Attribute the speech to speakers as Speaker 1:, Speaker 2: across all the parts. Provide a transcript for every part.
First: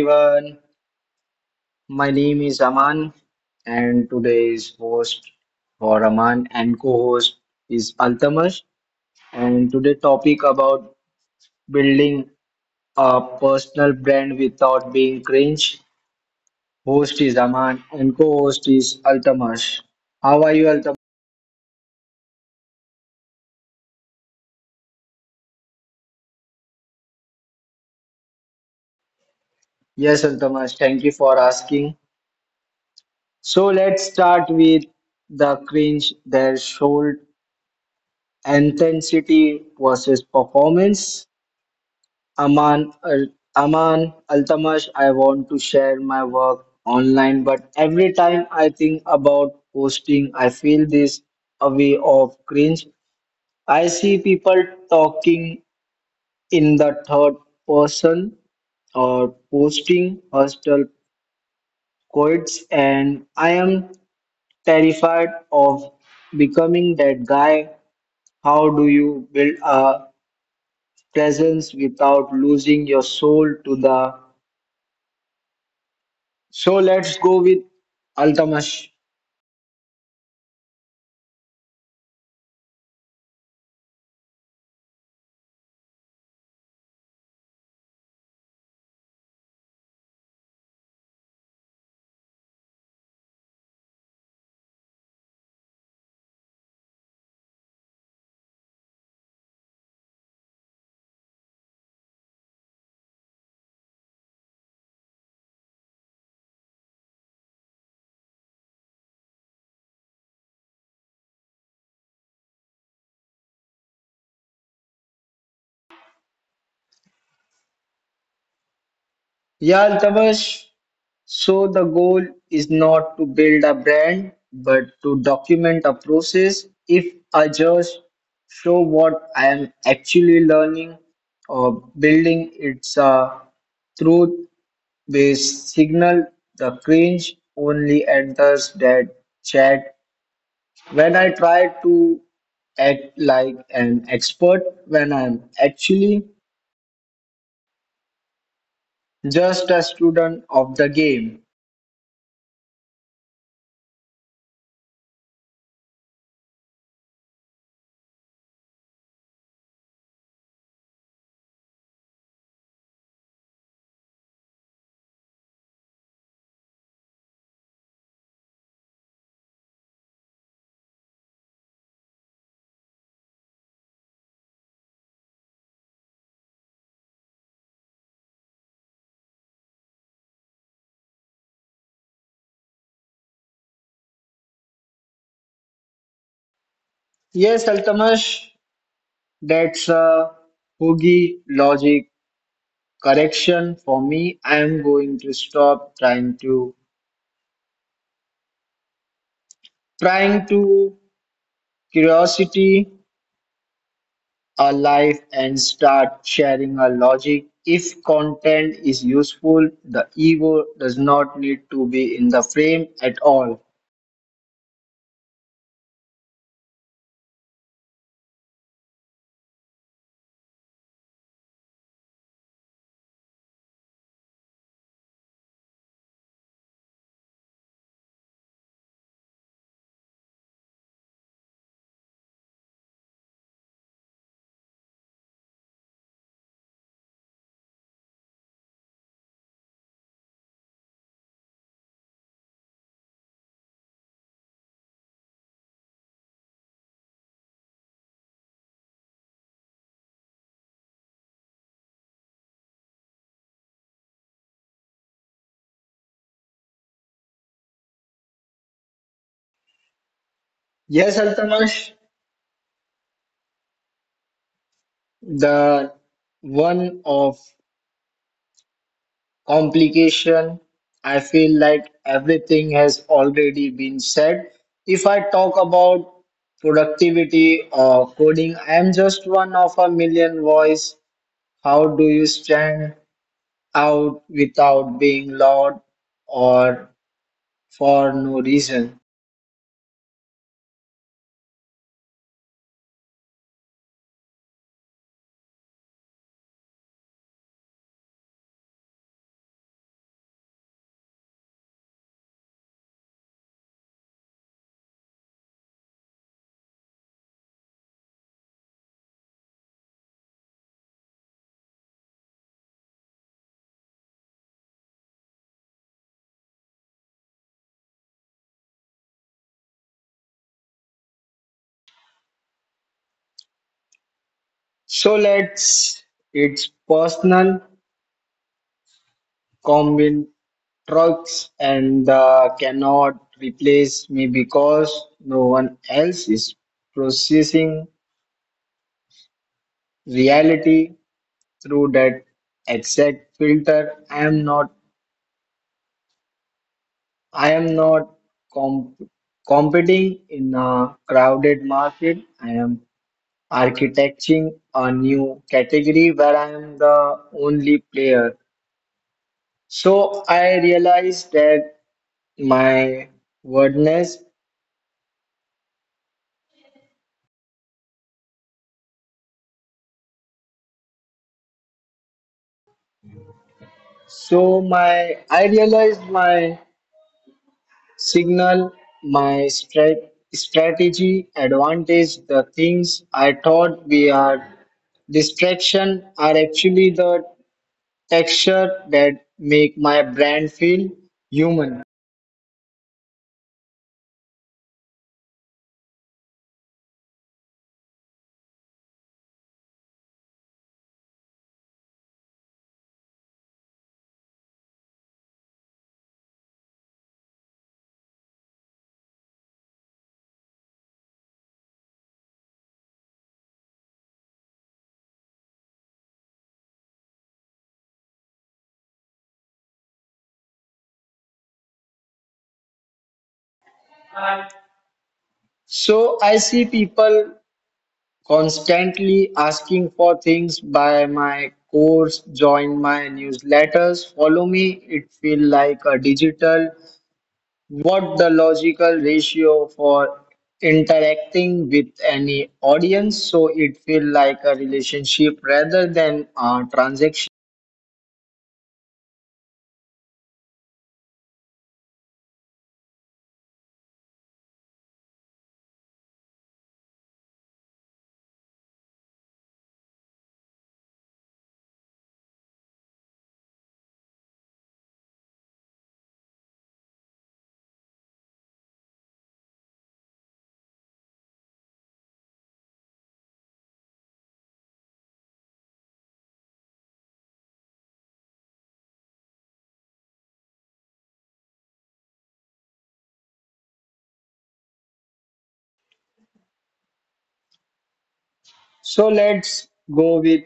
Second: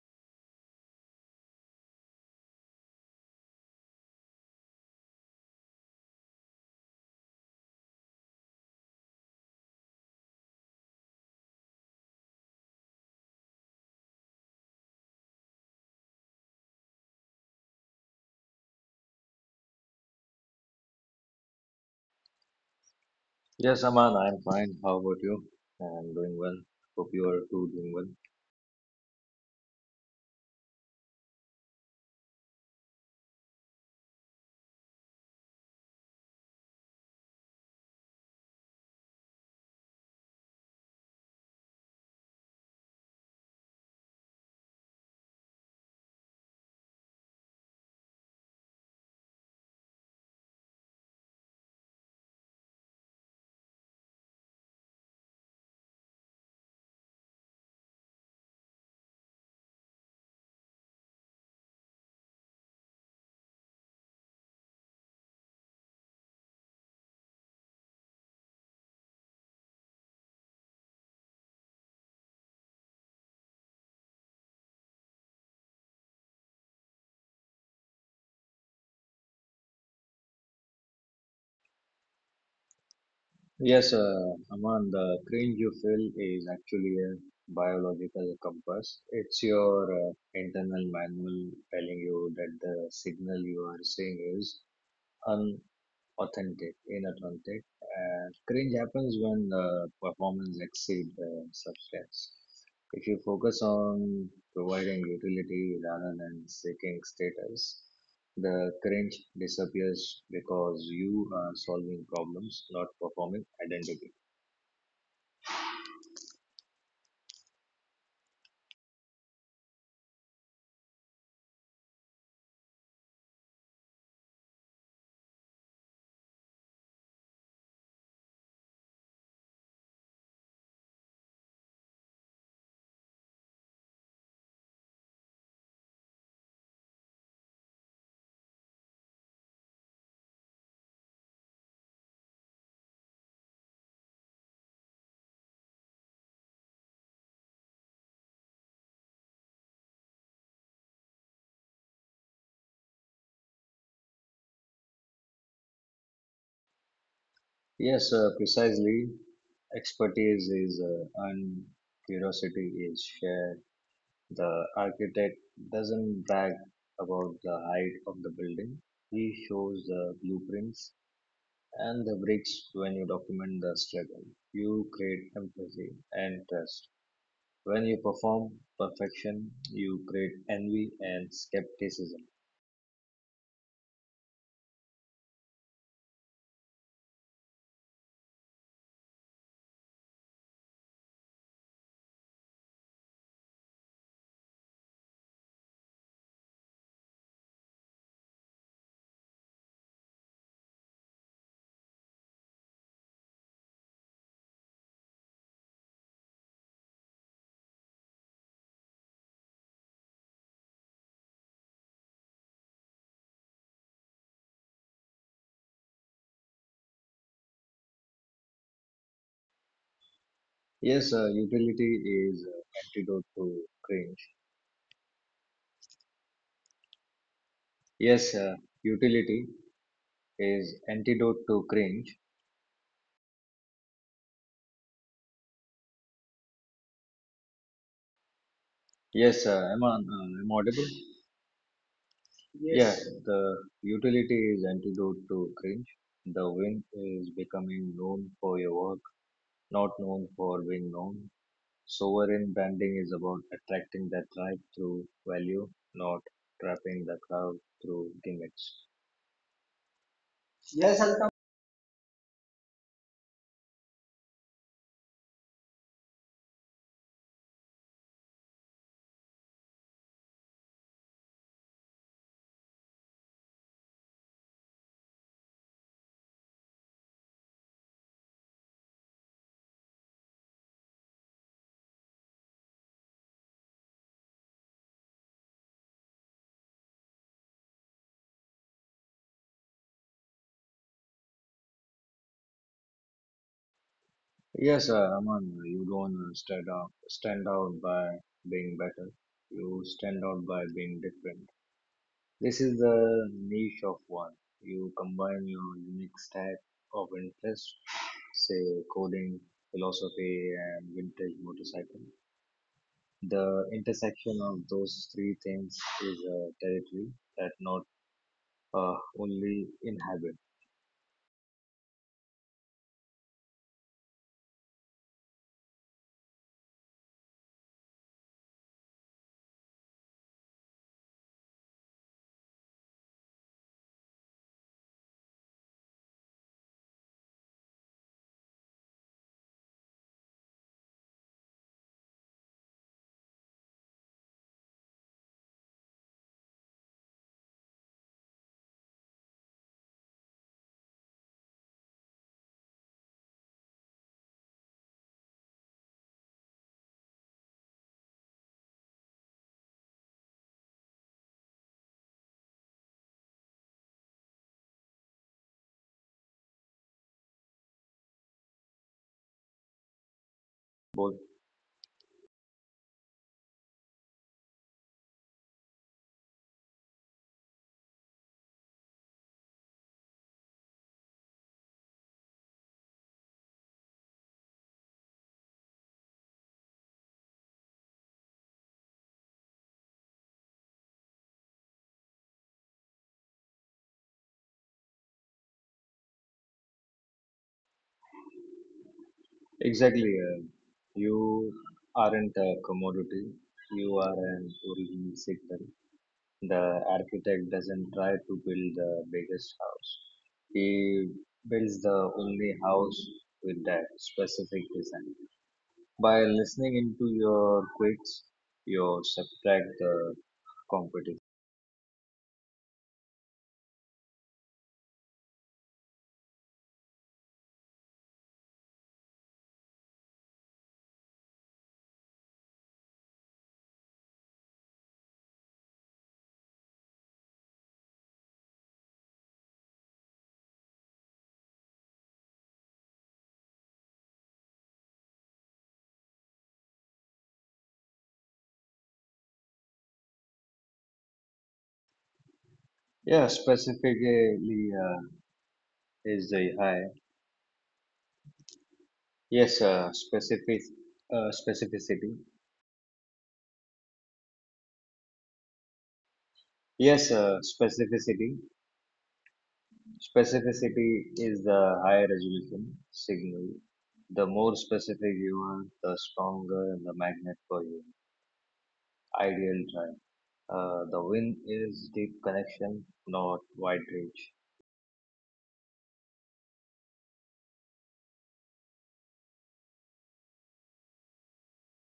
Speaker 1: everyone, my name is Aman, and today's host for Aman and co-host is Altamash. And today topic about building a personal brand without being cringe. Host is Aman and co-host is Altamash. How are you, Altamash?
Speaker 2: Yes, Aman, I'm fine. How about you? I'm doing well. Hope you are too doing well.
Speaker 1: Yes, Altamash, thank you for asking. So let's start with the cringe, their should intensity versus performance. Aman, Al Aman Altamash, I want to share my work online, but every time I think about posting, I feel this a way of cringe. I see people talking in the third person or posting hostile quotes, and I am terrified of becoming that guy. How do you build a presence without losing your soul to the So let's go with Altamash.
Speaker 2: Yes, Aman, the cringe you feel is actually a biological compass. It's your internal manual telling you that the signal you are seeing is authentic, inauthentic. And cringe happens when the performance exceeds the substance. If you focus on providing utility rather than seeking status, the cringe disappears because you are solving problems, not performing identity.
Speaker 1: Yeah, Altamash. So the goal is not to build a brand, but to document a process. If I just show what I am actually learning or building, it's a truth-based signal. The cringe only enters that chat when I try to act like an expert when I'm actually just a student of the game.
Speaker 2: Yes, precisely. Expertise is earned, curiosity is shared. The architect doesn't brag about the height of the building. He shows the blueprints and the bricks when you document the struggle. You create empathy and trust. When you perform perfection, you create envy and skepticism.
Speaker 1: Yes, Altamash, that's a hoogie logic correction for me. I am going to stop trying to curiosity a life and start sharing a logic. If content is useful, the ego does not need to be in the frame at all.
Speaker 2: Yes, utility is antidote to cringe. Yes, uh, utility is antidote to cringe. Yes, am I audible? Yeah, yes. The utility is antidote to cringe. The win is becoming known for your work, not known for being known. Sovereign branding is about attracting that life through value, not trapping the crowd through gimmicks. Yes,
Speaker 1: Yes,
Speaker 2: Alka.
Speaker 1: Altamash, the one of complication. I feel like everything has already been said. If I talk about productivity or coding, I am just one of a million voice. How do you stand out without being loud or for no reason?
Speaker 2: Yes, Aman, you don't stand out by being better. You stand out by being different. This is the niche of one. You combine your unique stack of interests, say coding, philosophy, and vintage motorcycle. The intersection of those three things is a territory that not only inhabit
Speaker 1: So let's, it's personal. Combine trucks and cannot replace me because no one else is processing reality through that exact filter. I am not comp- competing in a crowded market. I am architecting a new category where I am the only player. So I realized that my wordness
Speaker 2: both.
Speaker 1: So my I realized my signal, my strategy, advantage, the things I thought we are distraction are actually the texture that make my brand feel human.
Speaker 2: Exactly, you aren't a commodity. You are an original signal. The architect doesn't try to build the biggest house. He builds the only house with that specific design. By listening into your quirks, you subtract the competition.
Speaker 1: So I see people constantly asking for things buy my course, join my newsletters, follow me. It feel like a digital What the logical ratio for interacting with any audience so it feel like a relationship rather than a transaction.
Speaker 2: Yeah, specifically is the high. Yes, specific specificity. Yes, specificity. Specificity is the higher resolution signal. The more specific you are, the stronger the magnet for your ideal drive. The win is deep connection, not wide range.
Speaker 1: So let's go with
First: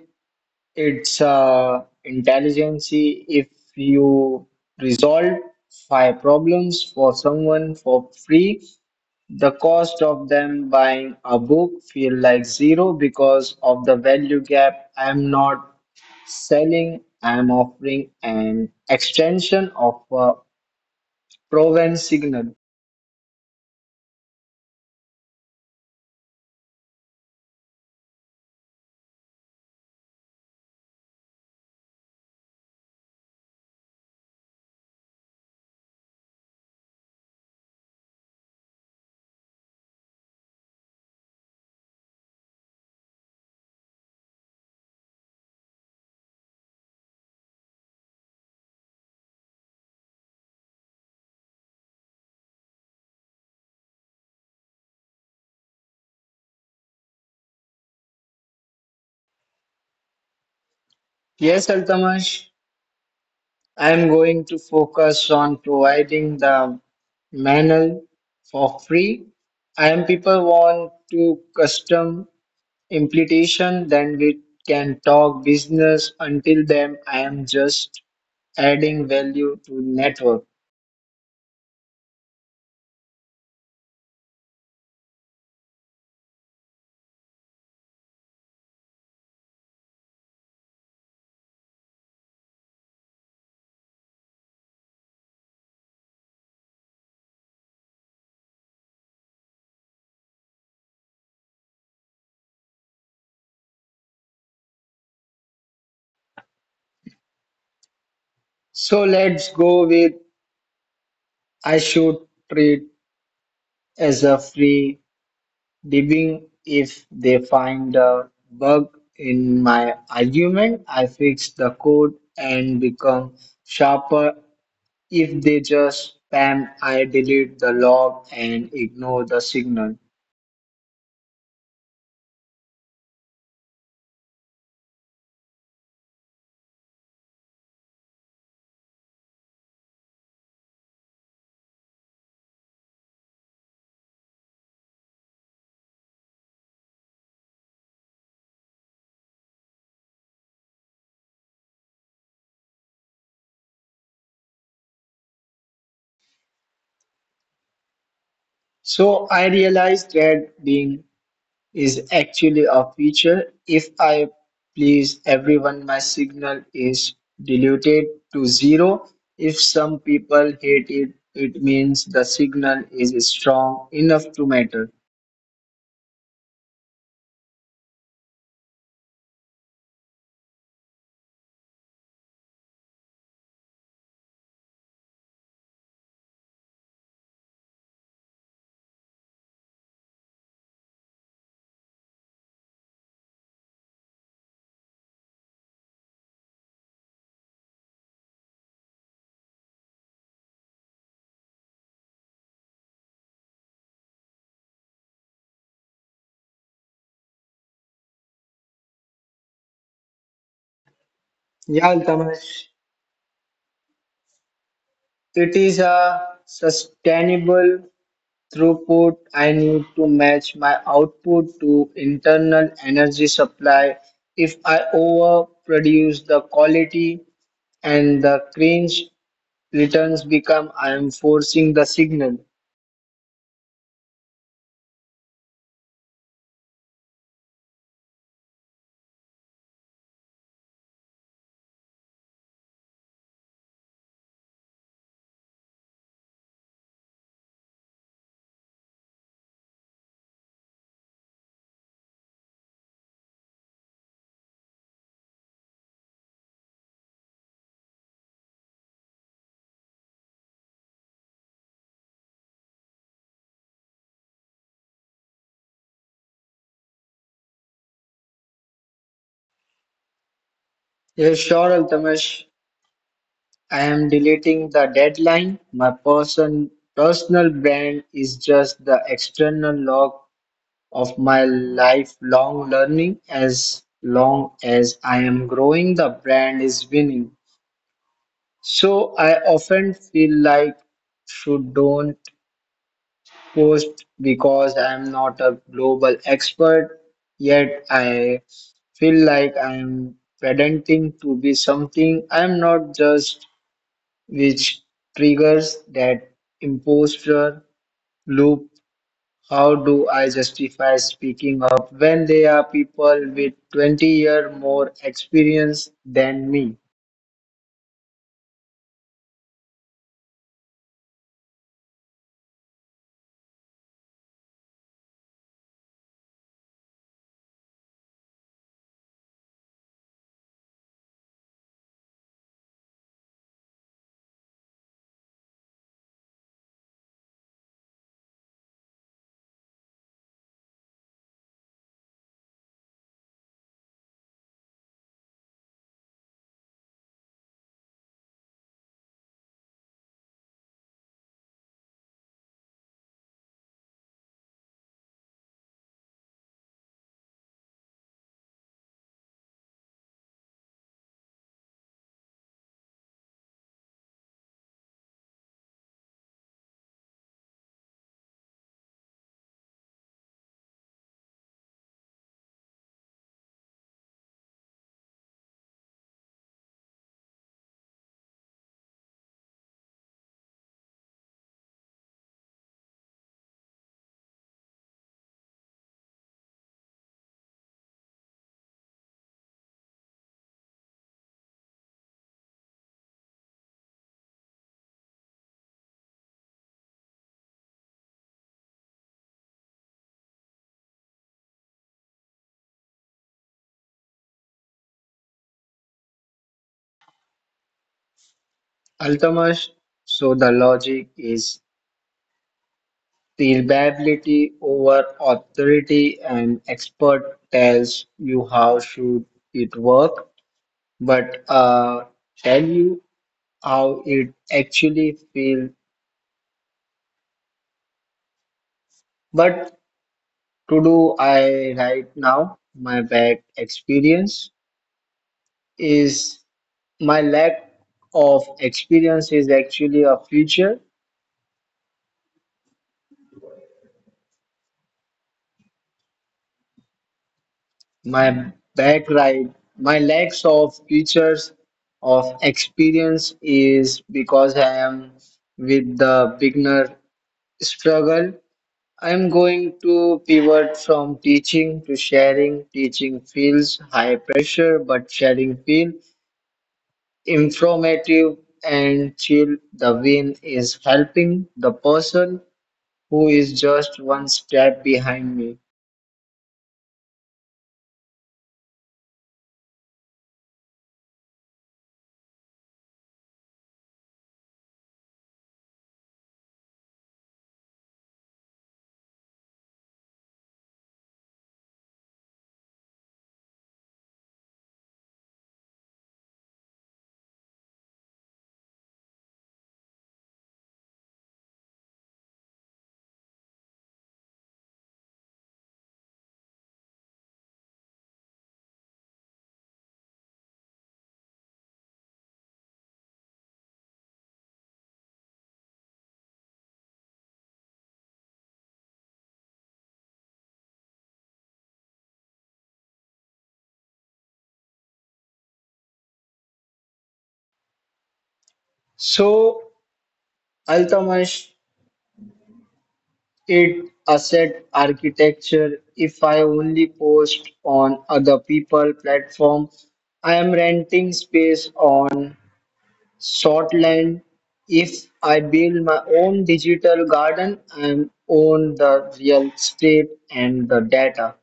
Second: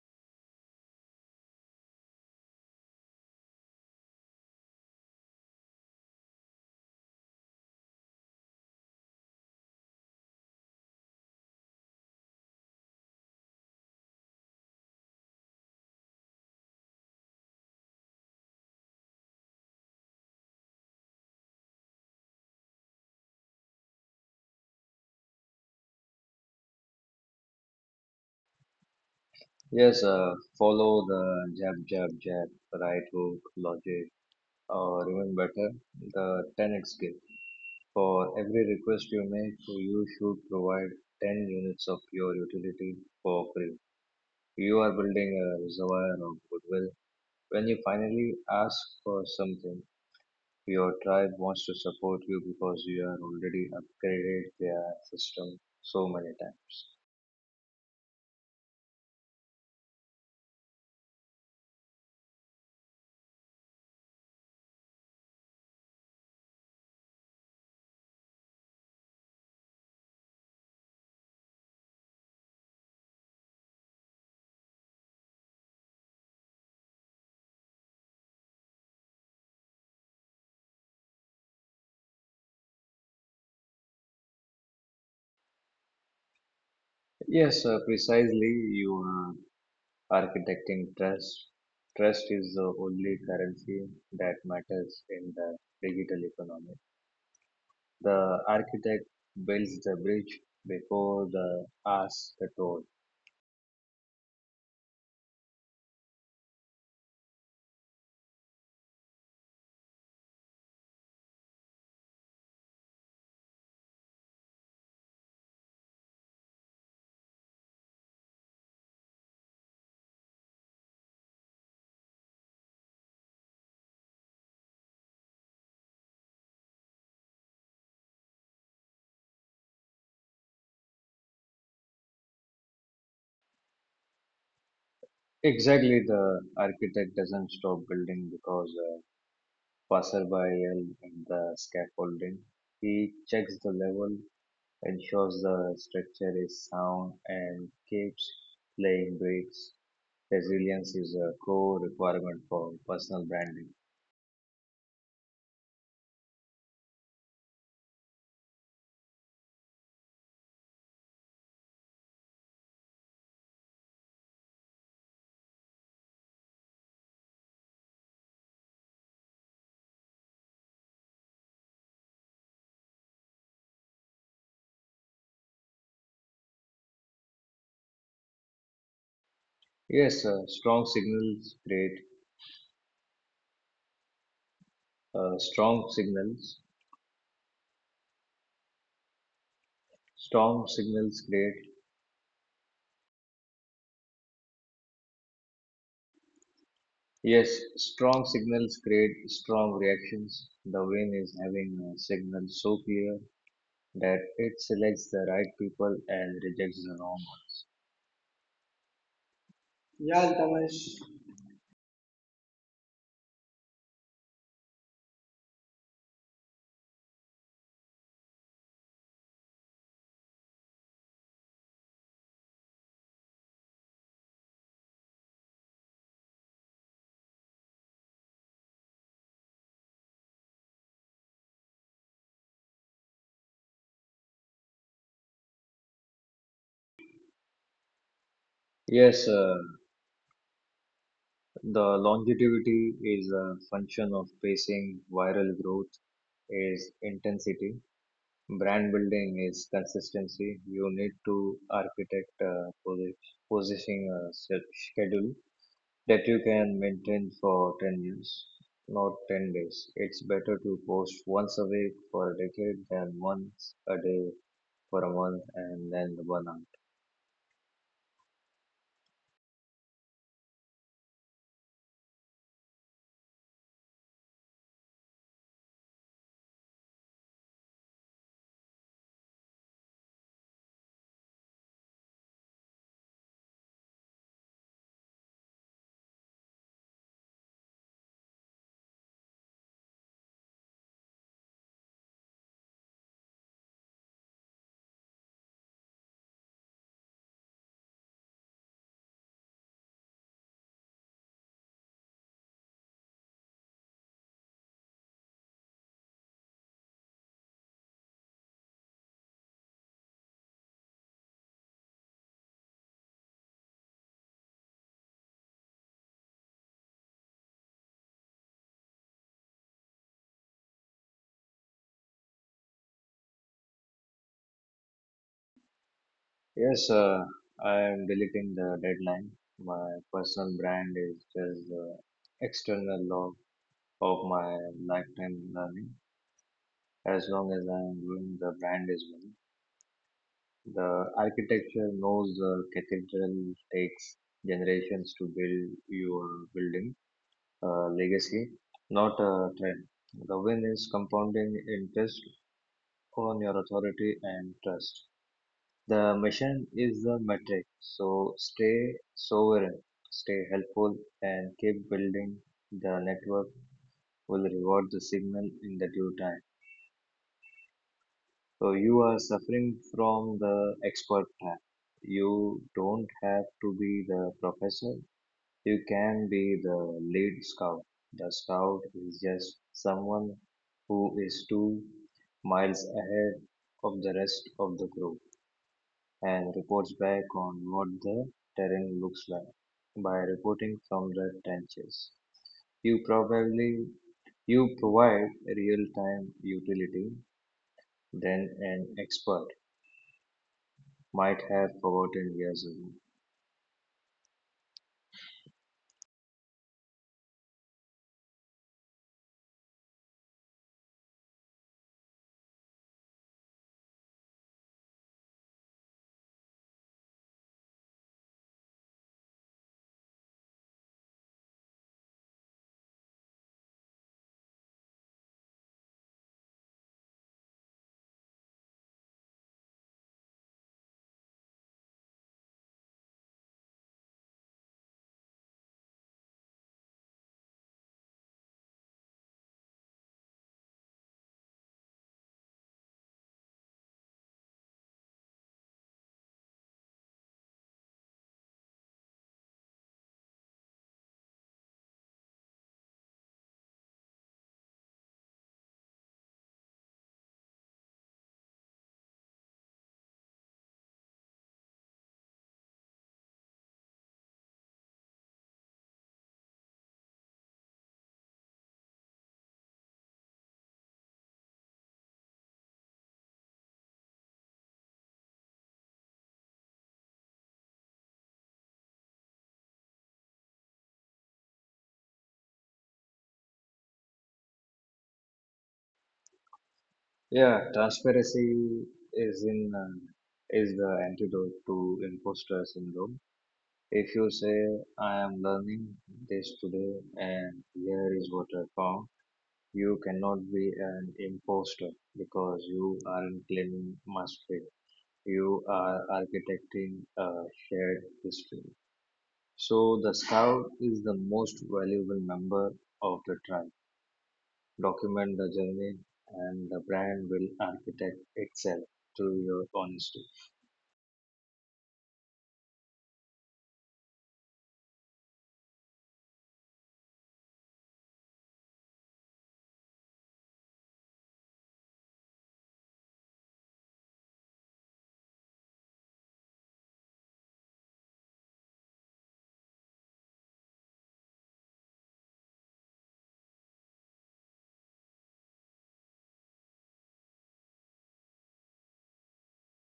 Speaker 1: its intelligence. If you resolve five problems for someone for free, the cost of them buying a book feel like zero because of the value gap. I am not selling, I'm offering an extension of a Provence signal.
Speaker 2: Yes, follow the jab, right hook logic, or even better, the 10x gift. For every request you make, you should provide 10 units of your utility for free. You are building a reservoir of goodwill. When you finally ask for something, your tribe wants to support you because you are already upgraded their system so many times.
Speaker 1: Yes, Altamash, I'm going to focus on providing the manual for free. And people want to custom implementation, then we can talk business. Until then, I am just adding value to network.
Speaker 2: Yes, precisely. You are architecting trust. Trust is the only currency that matters in the digital economy. The architect builds the bridge before the ass the toll.
Speaker 1: So let's go with I should treat as a free debugging if they find a bug in my argument. I fix the code and become sharper. If they just spam, I delete the log and ignore the signal.
Speaker 2: Exactly, the architect doesn't stop building because passerby and at the scaffolding. He checks the level, ensures the structure is sound, and keeps laying bricks. Resilience is a core requirement for personal branding.
Speaker 1: So I realized that being is actually a feature. If I please everyone, my signal is diluted to zero. If some people hate it, it means the signal is strong enough to matter.
Speaker 2: Yes, strong signals create strong signals. Strong signals create yes, Strong signals create strong reactions. The win is having a signal so clear that it selects the right people and rejects the wrong. Yeah,
Speaker 1: Yeah,
Speaker 2: Altamash.
Speaker 1: Altamash, it is a sustainable throughput. I need to match my output to internal energy supply. If I overproduce the quality and the cringe returns become, I am forcing the signal.
Speaker 2: Yes, the longevity is a function of pacing, viral growth is intensity, brand building is consistency. You need to architect positioning a set schedule that you can maintain for 10 years, not 10 days. It's better to post once a week for a decade than once a day for a month and then the burnout.
Speaker 1: Yes, sure, Altamash. I am deleting the deadline. My personal brand is just the external log of my lifelong learning as long as I am growing the brand is winning. So I often feel like should don't post because I am not a global expert yet I feel like I am pretending to be something I am not just which triggers that imposter loop. How do I justify speaking up when there are people with 20-year more experience than me?
Speaker 2: Yes, I am deleting the deadline. My personal brand is just the external log of my lifetime learning. As long as I am doing, the brand is winning. The architecture knows the cathedral takes generations to build your building legacy, not a trend. The win is compounding interest on your authority and trust. The mission is the metric, so stay sovereign, stay helpful, and keep building. The network will reward the signal in the due time. So you are suffering from the expert trap. You don't have to be the professor. You can be the lead scout. The scout is just someone who is 2 miles ahead of the rest of the group, and reports back on what the terrain looks like by reporting from the trenches. You probably you provide real-time utility than an expert might have forgotten years ago.
Speaker 1: Ultimately, so the logic is reliability over authority and expert tells you how should it work, but tell you how it actually feels. But to do I right now, my bad experience is my lack of experience is actually a future. My back right, my lacks of features of experience is because I am with the beginner struggle. I am going to pivot from teaching to sharing. Teaching feels high pressure, but sharing feels informative and chill. The win is helping the person who is just one step behind me.
Speaker 2: Yeah, transparency is in is the antidote to imposter syndrome. If you say I am learning this today and here is what I found, you cannot be an imposter because you aren't claiming mastery. You are architecting a shared history. So the scout is the most valuable member of the tribe. Document the journey and the brand will architect itself through your honesty.
Speaker 1: So, Altamash, it asset architecture. If I only post on other people platform, I am renting space on Shortland. If I build my own digital garden, I own the real estate and the data.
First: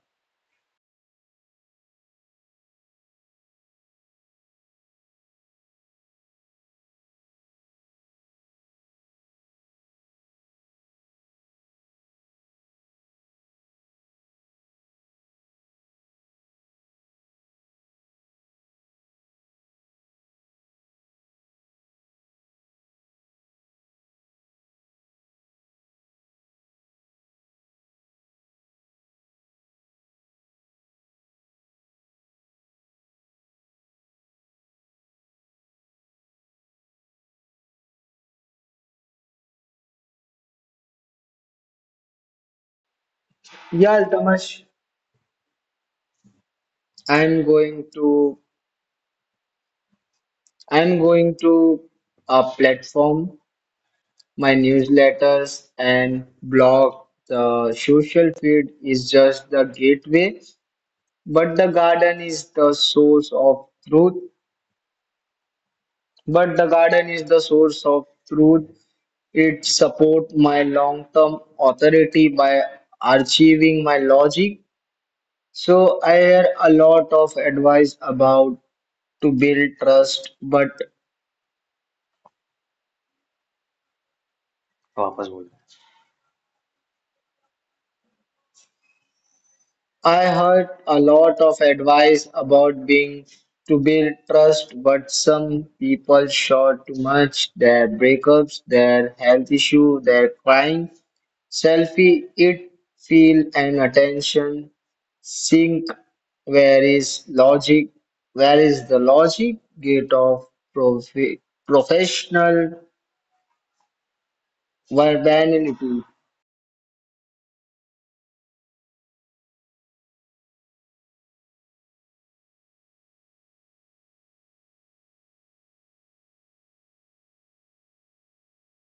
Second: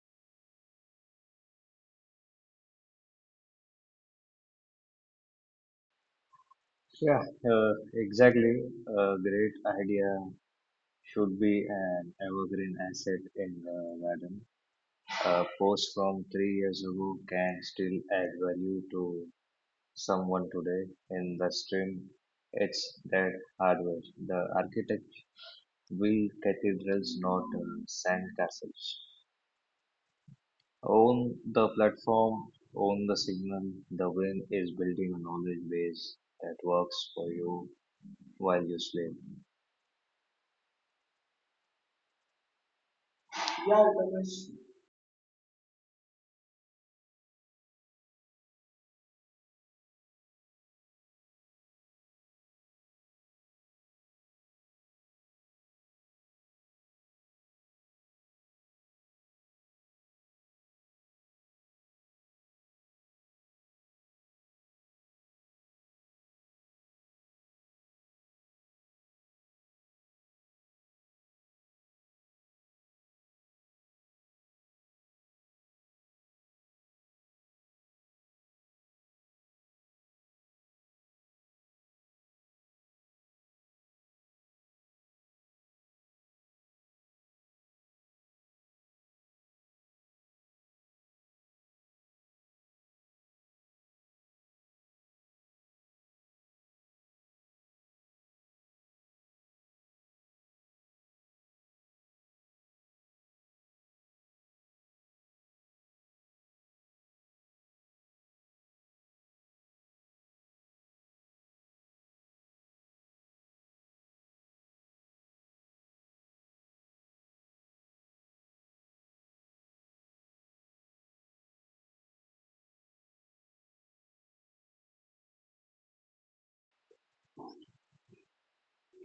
Speaker 2: Yeah, exactly. A great idea should be an evergreen asset in the garden. A post from three years ago can still add value to someone today in the stream. It's that hardware. The architect build cathedrals, not sand castles. Own the platform, own the signal. The win is building a knowledge base that works for you while you sleep.
Speaker 1: Yeah, Altamash, I'm going to I'm going to a platform my newsletters and blog. The social feed is just the gateway, but the garden is the source of truth. But the garden is the source of truth. It supports my long-term authority by archiving my logic. So I hear a lot of advice about to build trust, but वापस बोल I heard a lot of advice about being to build trust, but some people shout too much. Their breakups, their health issue, their crying, selfie, it feel and attention sink. Where is logic? Where is the logic gate of profi- professional verbanity?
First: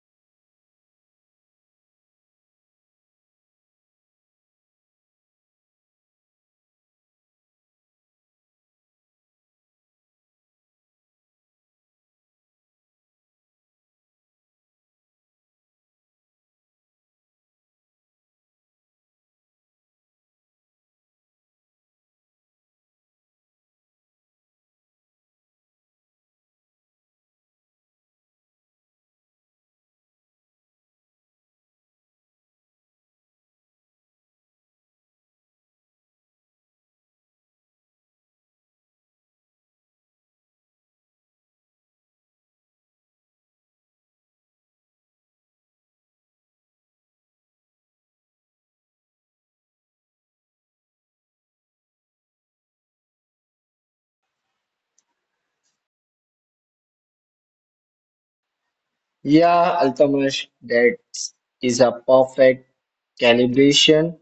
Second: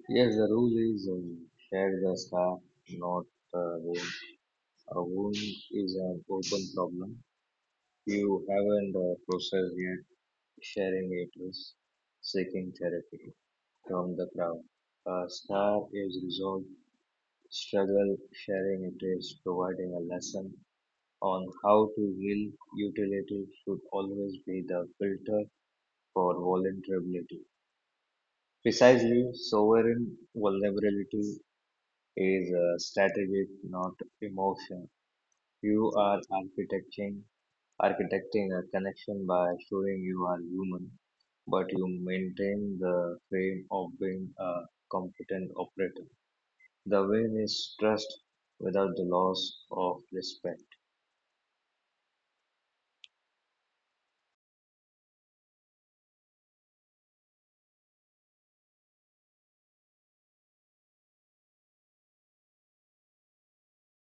Speaker 2: Yes, the rule is share the scar, not the wound. A wound is an open problem. You haven't processed yet. Sharing it is seeking therapy from the crowd. A star is resolved. Struggle sharing it is providing a lesson on how to heal. Utility should always be the filter for vulnerability. Precisely, sovereign vulnerability is a strategic, not emotion. You are architecting architecting a connection by showing you are human, but you maintain the frame of being a competent operator. The win is trust without the loss of respect.
Speaker 1: Yeah, Altamash, that is a perfect calibration.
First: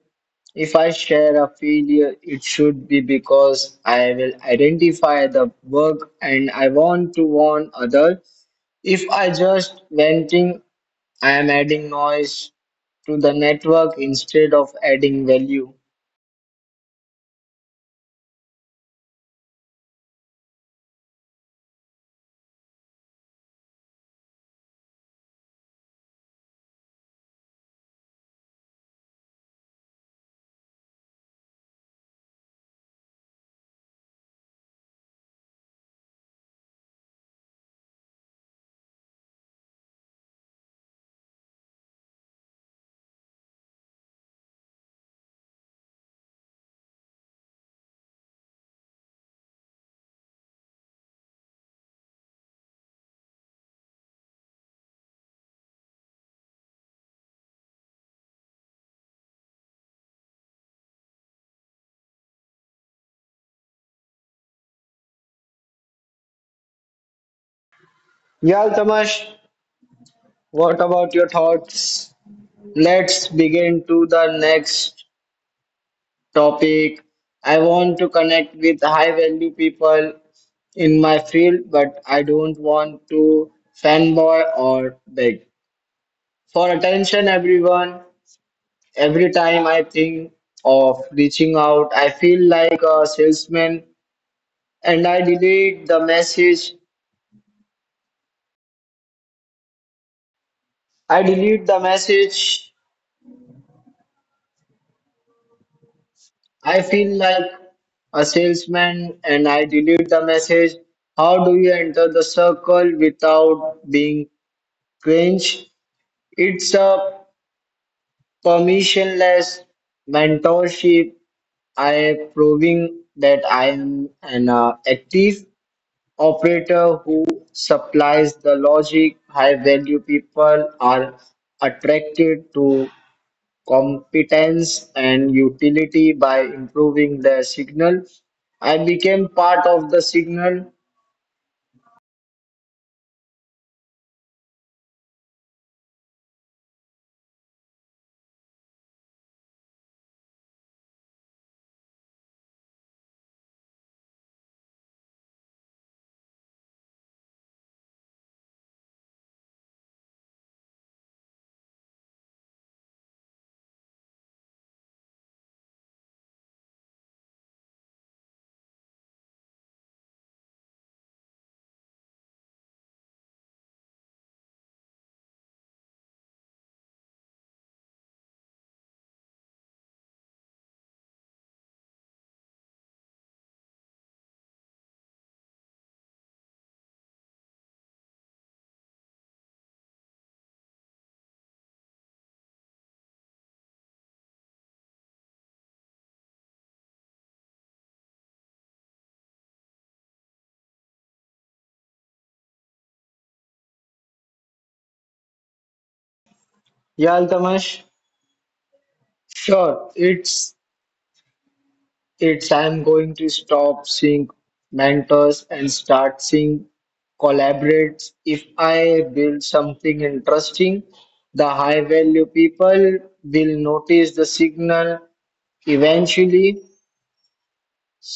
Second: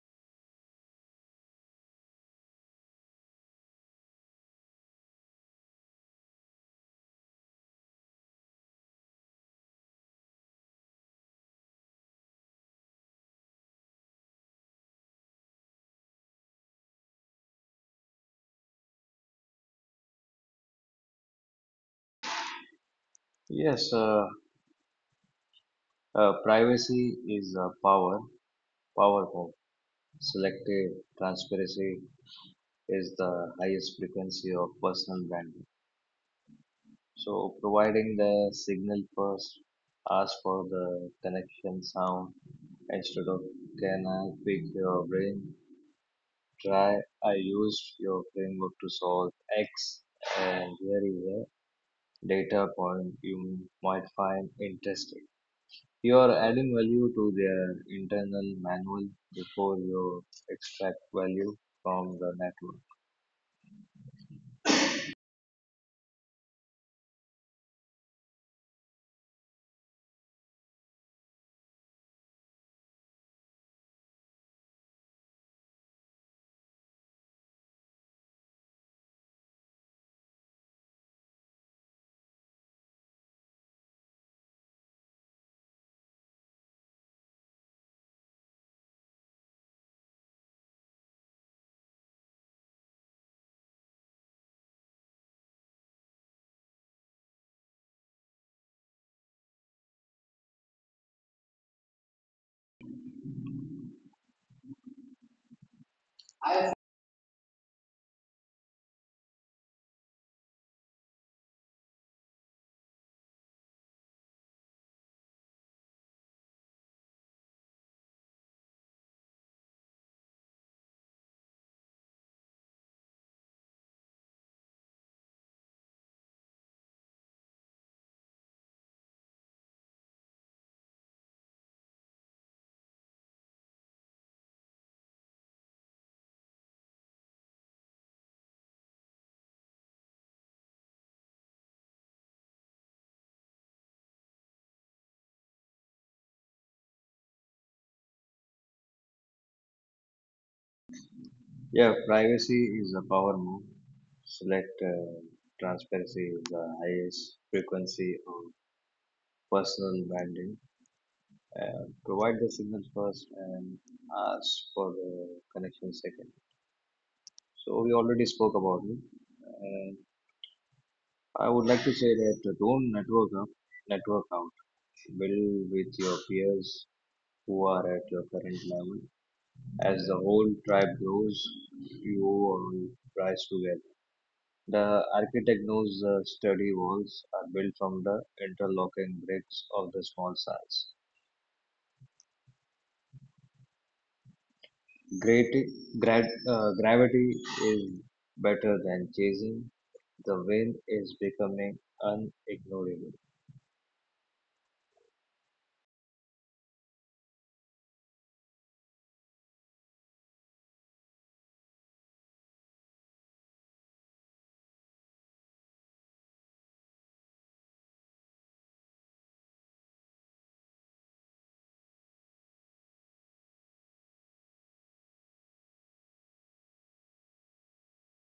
Speaker 1: If I share a failure, it should be because I will identify the work and I want to warn others. If I just venting, I am adding noise to the network instead of adding value.
Speaker 2: Yes, privacy is a power, powerful. Selective transparency is the highest frequency of personal branding. So providing the signal first, ask for the connection sound instead of can I pick your brain? Try I used your framework to solve X and here is a data point you might find interesting. You are adding value to their internal manual before you extract value from the network.
Speaker 1: Yeah, Tamash, what about your thoughts? Let's begin to the next topic. I want to connect with high value people in my field, but I don't want to fanboy or beg for attention, everyone. Every time I think of reaching out, I feel like a salesman and I delete the message. I delete the message. I feel like a salesman and I delete the message. How do you enter the circle without being cringe? It's a permissionless mentorship. I am proving that I am an active operator who supplies the logic. High value people are attracted to competence and utility by improving their signal. I became part of the signal.
Speaker 2: Yeah, privacy is a power move. Select transparency is the highest frequency of personal branding. Provide the signal first and ask for the connection second. So we already spoke about it. And I would like to say that don't network up, network out. Build with your peers who are at your current level. As the whole tribe grows, you all rise together. The architect knows the sturdy walls are built from the interlocking bricks of the small size. Great, Gravity is better than chasing. The wind is becoming unignorable.
Speaker 1: Yeah, Altamash? Sure, it's I'm going to stop seeing mentors and start seeing collaborates. If I build something interesting, the high value people will notice the signal eventually.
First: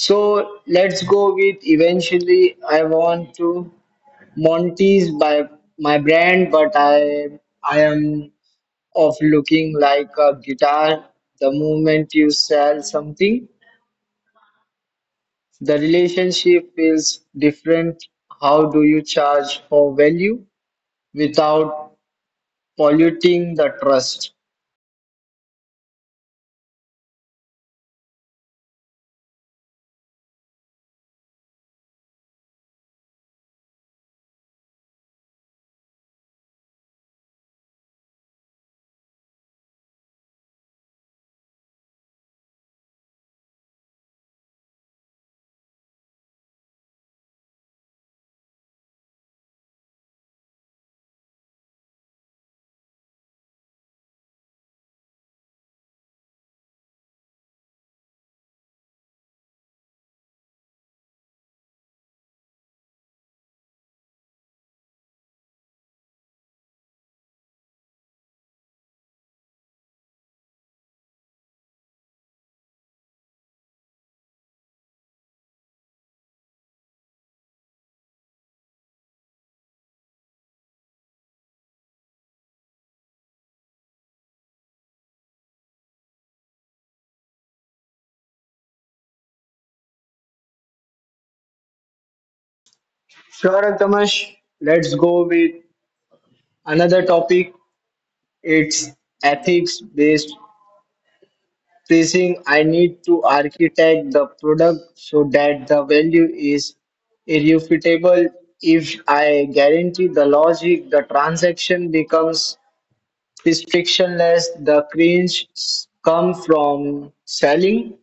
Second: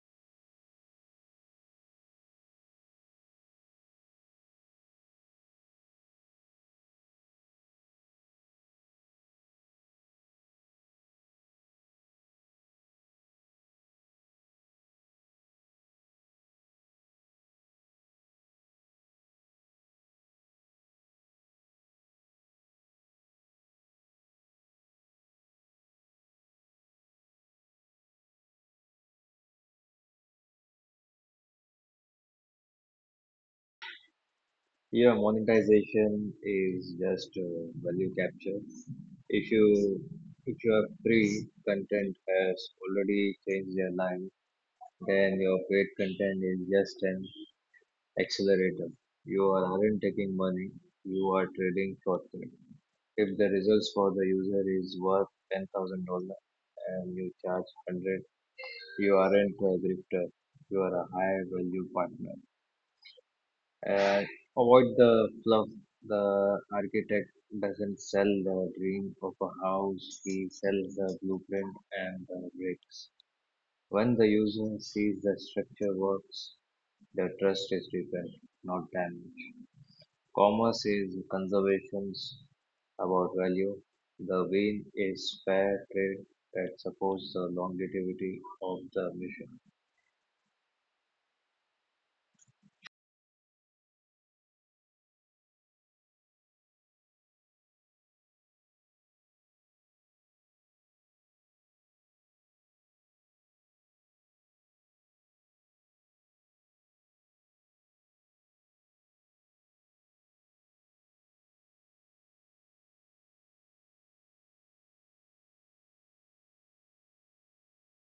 Speaker 1: So let's go with eventually. I want to Monty's by my brand, but I am of looking like a guitar the moment you sell something. The relationship feels different. How do you charge for value without polluting the trust?
Speaker 2: Yeah, monetization is just value capture. If you if your free content has already changed their life, then your paid content is just an accelerator. Aren't taking money, you are trading for time. If the results for the user is worth $10,000 and you charge 100, you aren't a grifter, you are a high value partner. And avoid the fluff. The architect doesn't sell the dream of a house, he sells the blueprint and the bricks. When the user sees the structure works, the trust is rebuilt, not damaged. Commerce is conservations about value. The win is fair trade that supports the longevity of the mission.
Speaker 1: Sure, Altamash. Let's go with another topic. It's ethics based pricing. I need to architect the product so that the value is irrefutable. If I guarantee the logic, the transaction becomes frictionless. The cringe come from selling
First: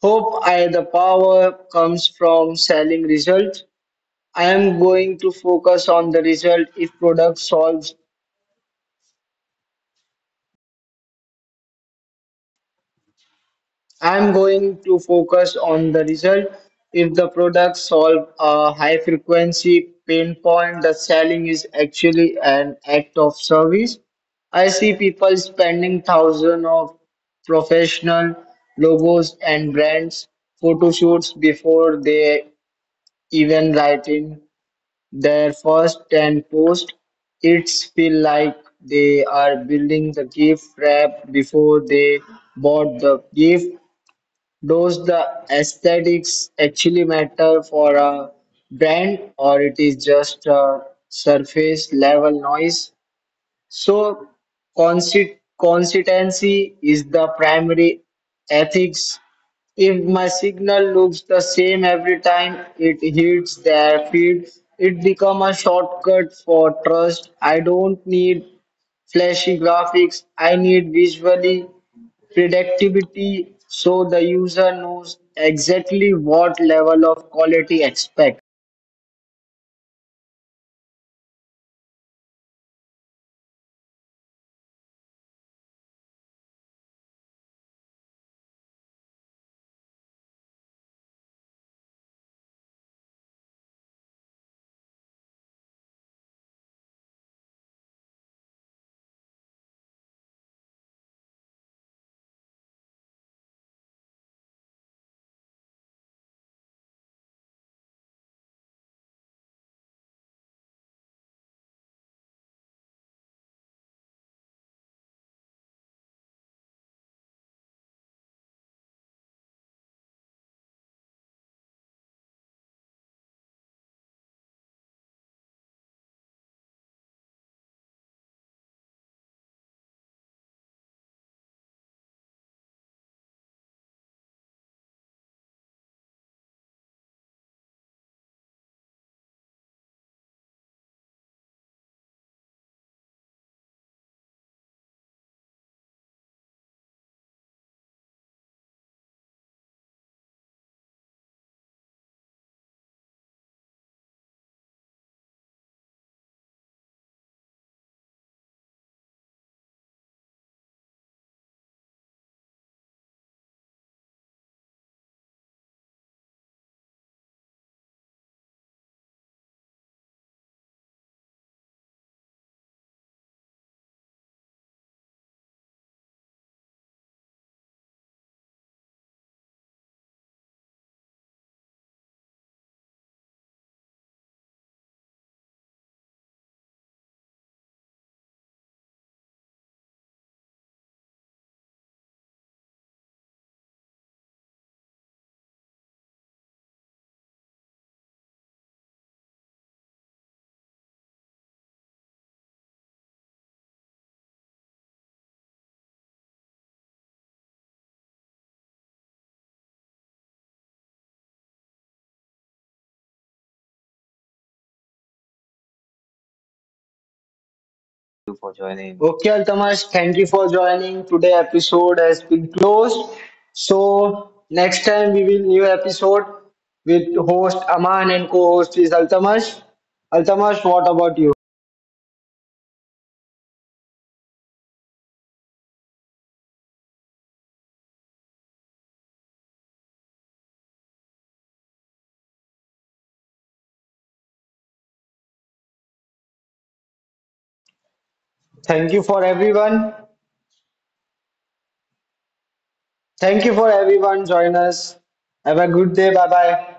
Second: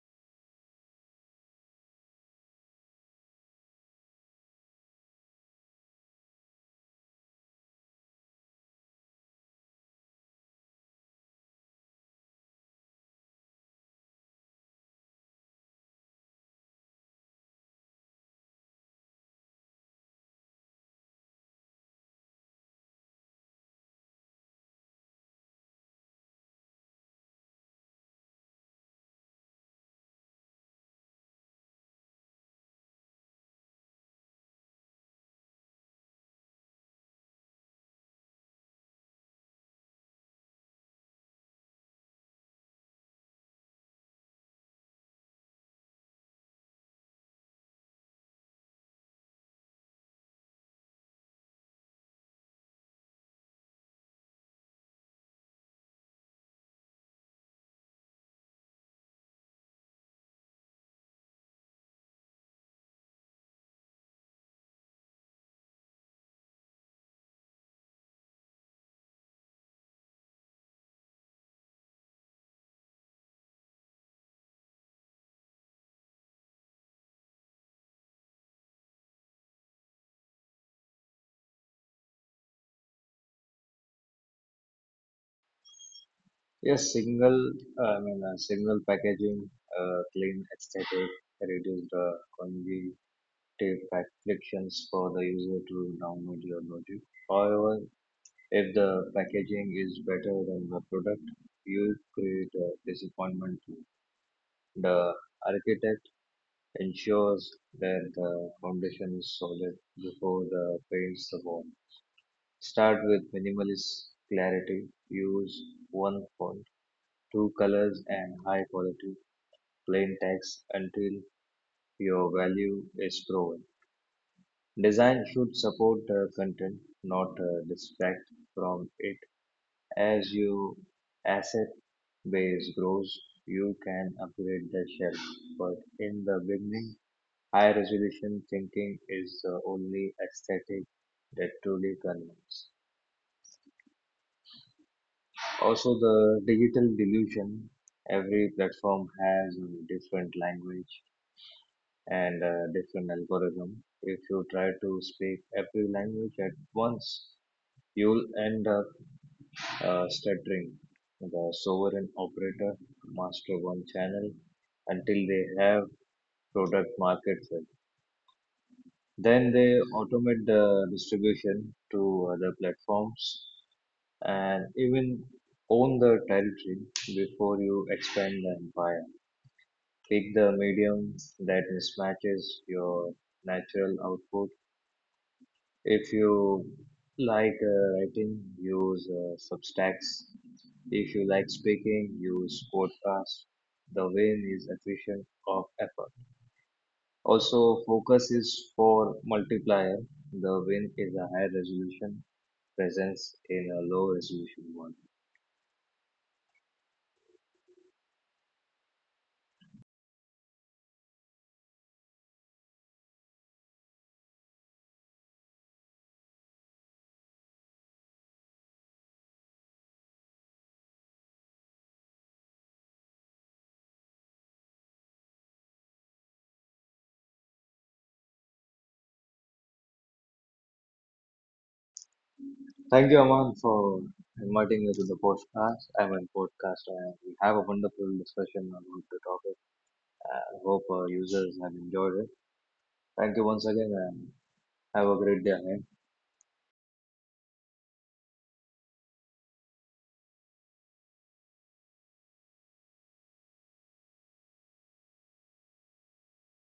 Speaker 1: Hope I the power comes from selling results. I am going to focus on the result if product solves. I am going to focus on the result if the product solve a high frequency pain point. The selling is actually an act of service. I see people spending thousands of professional logos and brands photo shoots before they even write in their first 10 posts, it's feel like they are building the gift wrap before they bought the gift. Does the aesthetics actually matter for a brand or it is just a surface level noise? So, consistency is the primary ethics. If my signal looks the same every time it hits their feed, it becomes a shortcut for trust. I don't need flashy graphics, I need visually predictability so the user knows exactly what level of quality expect.
Speaker 2: Yes, single, I mean, single packaging, clean aesthetic, reduce the cognitive frictions for the user to download your logic. However, if the packaging is better than the product, you create a disappointment to the architect. Ensures that the foundation is solid before the paints the wall. Start with minimalist clarity. Use one font, two colors, and high quality plain text until your value is proven. Design should support the content, not distract from it. As your asset base grows, you can upgrade the shelf, but in the beginning, high resolution thinking is the only aesthetic that truly convinces. Also, the digital delusion, every platform has a different language and a different algorithm. If you try to speak every language at once, you'll end up stuttering. The sovereign operator master one channel until they have product market fit. Then they automate the distribution to other platforms and even own the territory before you expand the empire. Pick the medium that mismatches your natural output. If you like writing, use Substacks. If you like speaking, use podcasts. The win is efficient of effort. Also, focus is for multiplier. The win is a high resolution presence in a low resolution one.
Speaker 1: Okay, Altamash, thank you for joining today episode has been closed. So next time we will new episode with host Aman and co-host is Altamash. Altamash, what about you?
Speaker 2: Thank you, Aman, for inviting me to the podcast. I'm a podcaster and we have a wonderful discussion about the topic. I hope our users have enjoyed it. Thank you once again and have a great day ahead.
Speaker 1: Thank you for everyone. Thank you for everyone. Join us. Have a good day. Bye bye.